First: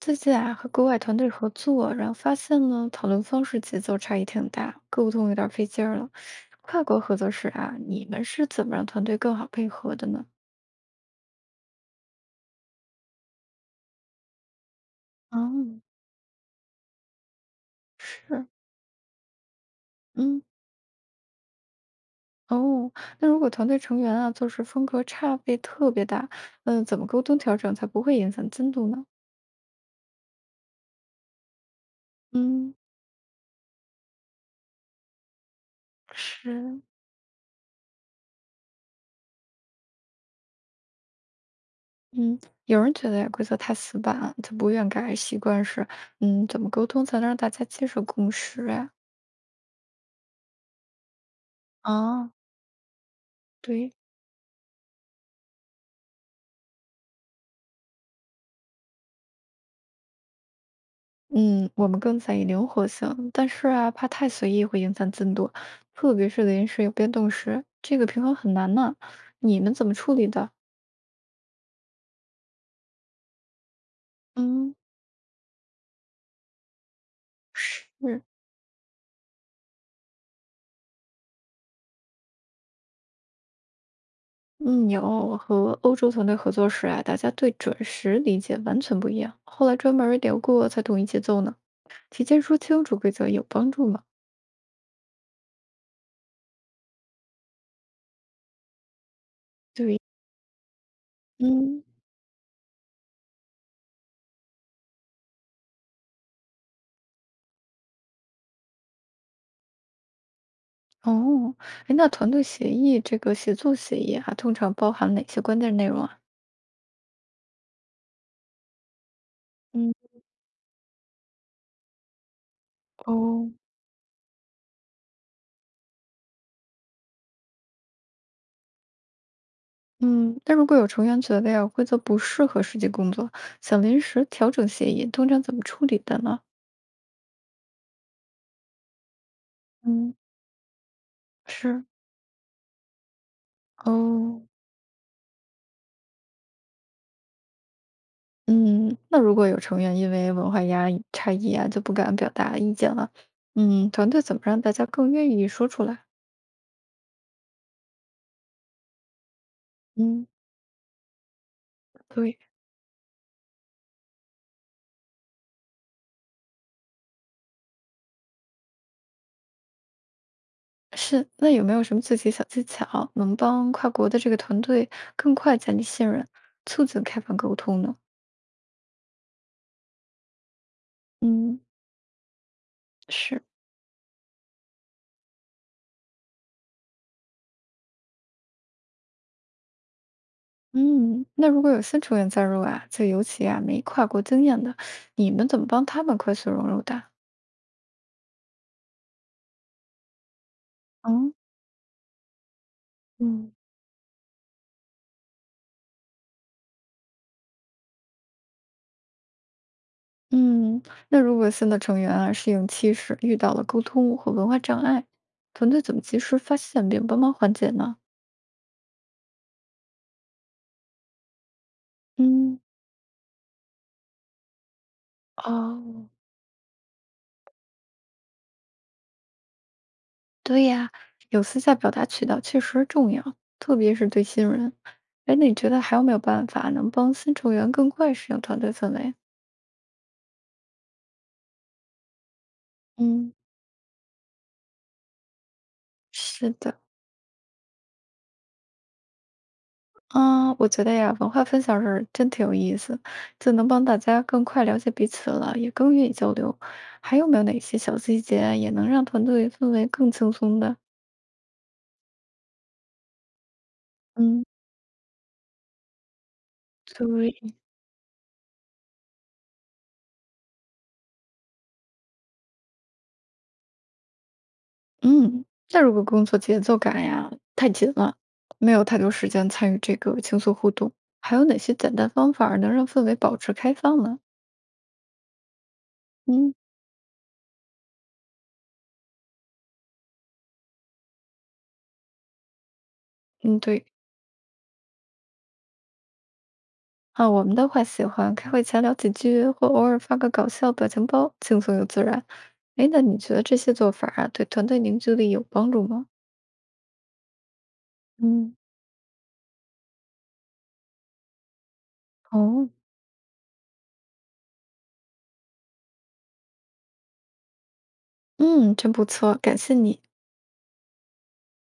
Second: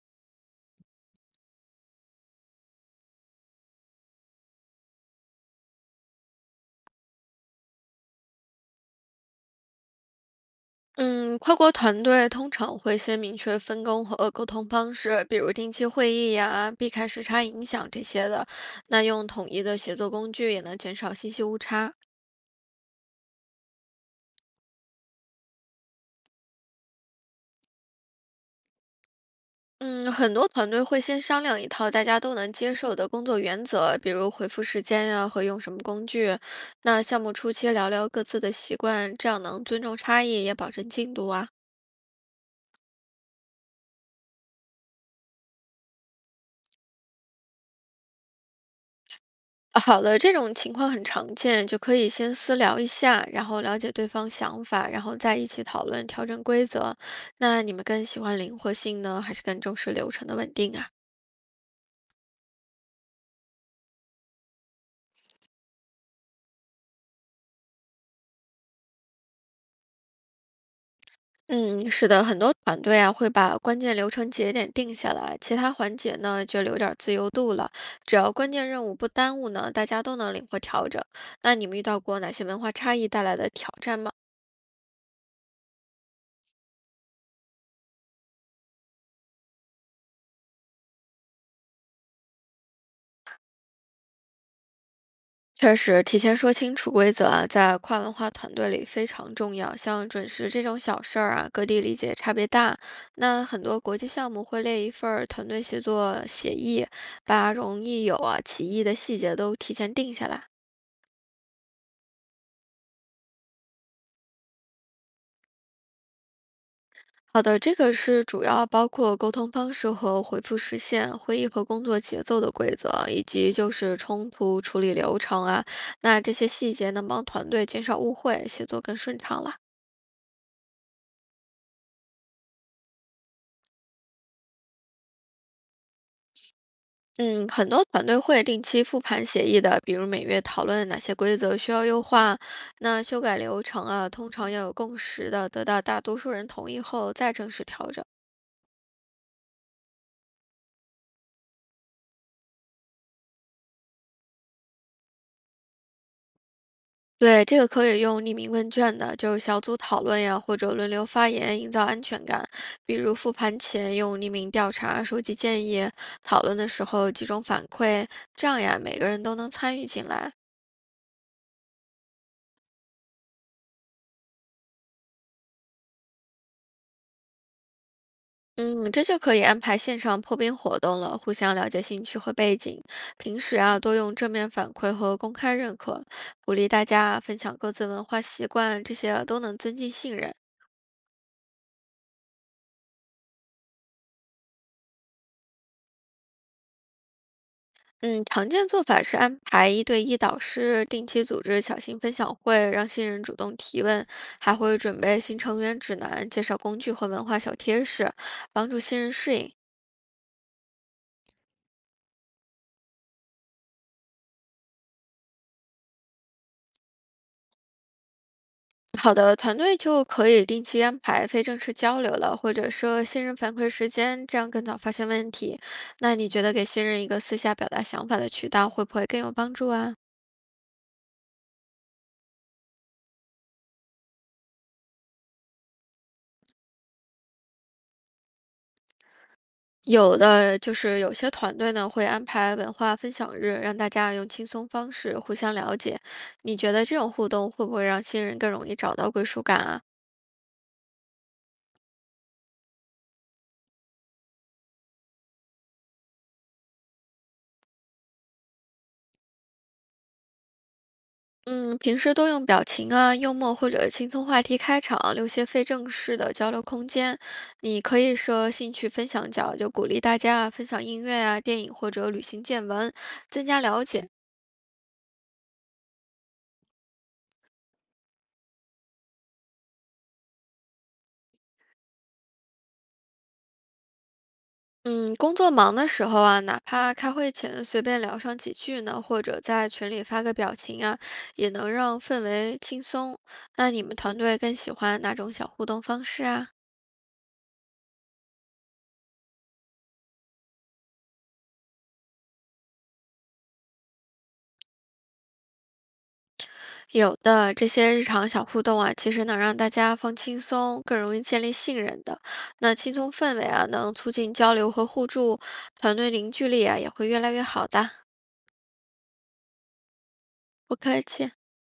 最近啊，和国外团队合作，然后发现呢，讨论方式节奏差异挺大，沟通有点儿费劲儿了。跨国合作时啊，你们是怎么让团队更好配合的呢？嗯，跨国团队通常会先明确分工和沟通方式，比如定哦，期会议呀、避开时差影响这些是，的。那用统一的协作工嗯，具也能减少信息误差。哦，那如果团队成员啊做事风格差别特别大，嗯，怎么沟通调整才不会影响进度呢？嗯，很多团队会先商量一套大家都能嗯，接受的工作原则，比如回复时间呀、和用什么工具。是，那项目初期聊聊各自的习惯，这样能尊重差异，也保证进度啊。嗯，有人觉得呀，规则太死板，他不愿改，习惯是，嗯，怎么沟通才能让大家接受共识啊？好的，这种情况很常见，就可以哦，先私聊一下，然后了对。解对方想法，然后再一起讨论调整规则。那你们更喜欢灵活性呢，还是更重视流程的稳定啊？嗯，我们更在意灵活性，但是啊，怕太随意会影响进度，特别是临时有变动时，这个平衡很难呢。你们怎么处理的？嗯，是的，很多团队啊会把关键流程节点嗯，定下来，其他环节呢就留点儿自由度了。只是，要关键任务不耽误呢，大家都能灵活调整。那你们遇到过哪些文化差异带来的挑战吗？嗯，有，我和欧洲团队合作时啊，大家对准时理解完全不一样，后来专门儿聊过才统一节奏呢。提前说清楚规则有帮助吗？确实，提前说清楚规则啊，在跨文化团队里非常重要。像准时这种小事儿啊，各地嗯，理解差别大。那很多国际项目会列一份儿团队协作协议，把容易有啊歧义的细节都提前定下来。哦，哎，那团队协议这个协作协议啊，通常包含哪些关键内容啊？好的，这个是主要包括沟通方式嗯。和回复时限、会议和工作节奏的规则，以哦，及就是冲突处理流程啊。那这些细节能帮团队减少误会，协作更顺畅了。嗯，那如果有成员觉得呀，规则不适合实际工作，想临时调整协议，通常怎么处理的呢？嗯，很多团队会定期复盘协议的，比如嗯，每月讨论哪些规则需要是，优化，那修改流程啊，通哦，常要有共识的，得到大多数人同意后再正式调整。嗯，那如果有成员因为文化压抑差异啊，就不敢表达意见了，嗯，团队怎么让大家更愿意说出来？对，这个可以用匿名问卷的，就是小组讨论嗯，呀，或者轮流发言，营造安全对。感。比如复盘前用匿名调查收集建议，讨论的时候集中反馈，这样呀，每个人都能参与进来。是，那有没有什么具体小技巧能帮跨国的这个团队更快建立信任，促进开放沟通呢？嗯，这就可以安排线上破冰活动了，互相嗯，了解兴趣和背景。平是。时啊，多用正面反馈和公开认可，鼓励大家啊分享各自文化习惯，这些啊都能增进信任。嗯，那如果有新成员加入啊，就尤其啊没跨国经验的，你们怎么帮他们快速融入的？嗯，常见做法是安排一对一导师，定期嗯组织小型分享会，让新人主嗯。动提问，还会准备新成员指南，介绍工具和文化小贴士，帮助新人适应。嗯，那如果新的成员啊适应期时遇到了沟通或文化障碍，团队怎么及时发现并帮忙缓解呢？好的，团队就可以定期安排非正式交流了，或嗯，者说新人反馈时间，这样更早发现问题。哦，那你觉得给新人一个私下表达想法的渠道，会不会更有帮助啊？对呀，有私下表达渠道确实重要，特别是对新人。哎，那你觉得还有没有办法能帮新成员更快适应团队氛围？有的就是有些团队呢会安排文化分嗯，享日，让大家用轻松方式互相了解。是你觉的。得这种互动会不会让新人更容易找到归属感啊？嗯，我觉得呀，文化分享是真挺有意思，就能帮大家更快了解彼此了，也更愿意交流。还有没有哪些小细节也能让团队氛围更轻松的？嗯，平时多用表情啊、幽默或者轻松话嗯题开场，留些非正式的交流空间。对，你可以设兴趣分享角，就鼓励大家啊分享音乐啊、电影或者旅行见闻，增加了解。嗯，那如果工作节奏感呀太紧了，没有太多时间参与这个轻松互动，还有哪些简单方法儿能让氛围保持开放呢？嗯，工作忙的时候啊，嗯哪怕开会前随便聊上几句呢，或者在群里发个表情啊，也能让氛围轻松。嗯，那你对。们团队更喜欢哪种小互动方式啊？啊，我们的话喜欢开会前聊几句，或偶尔发个搞笑表情包，轻松又自然。哎，那你觉得这些做法儿啊，对团队凝聚力有帮助吗？有的这些日常小嗯，互动啊，其实能让大家放轻松，更容易建立信任的。哦，那轻松氛围啊，能促进交流和互助，团队凝聚力啊也会越来越好的。嗯，真不错，感谢你。不客气。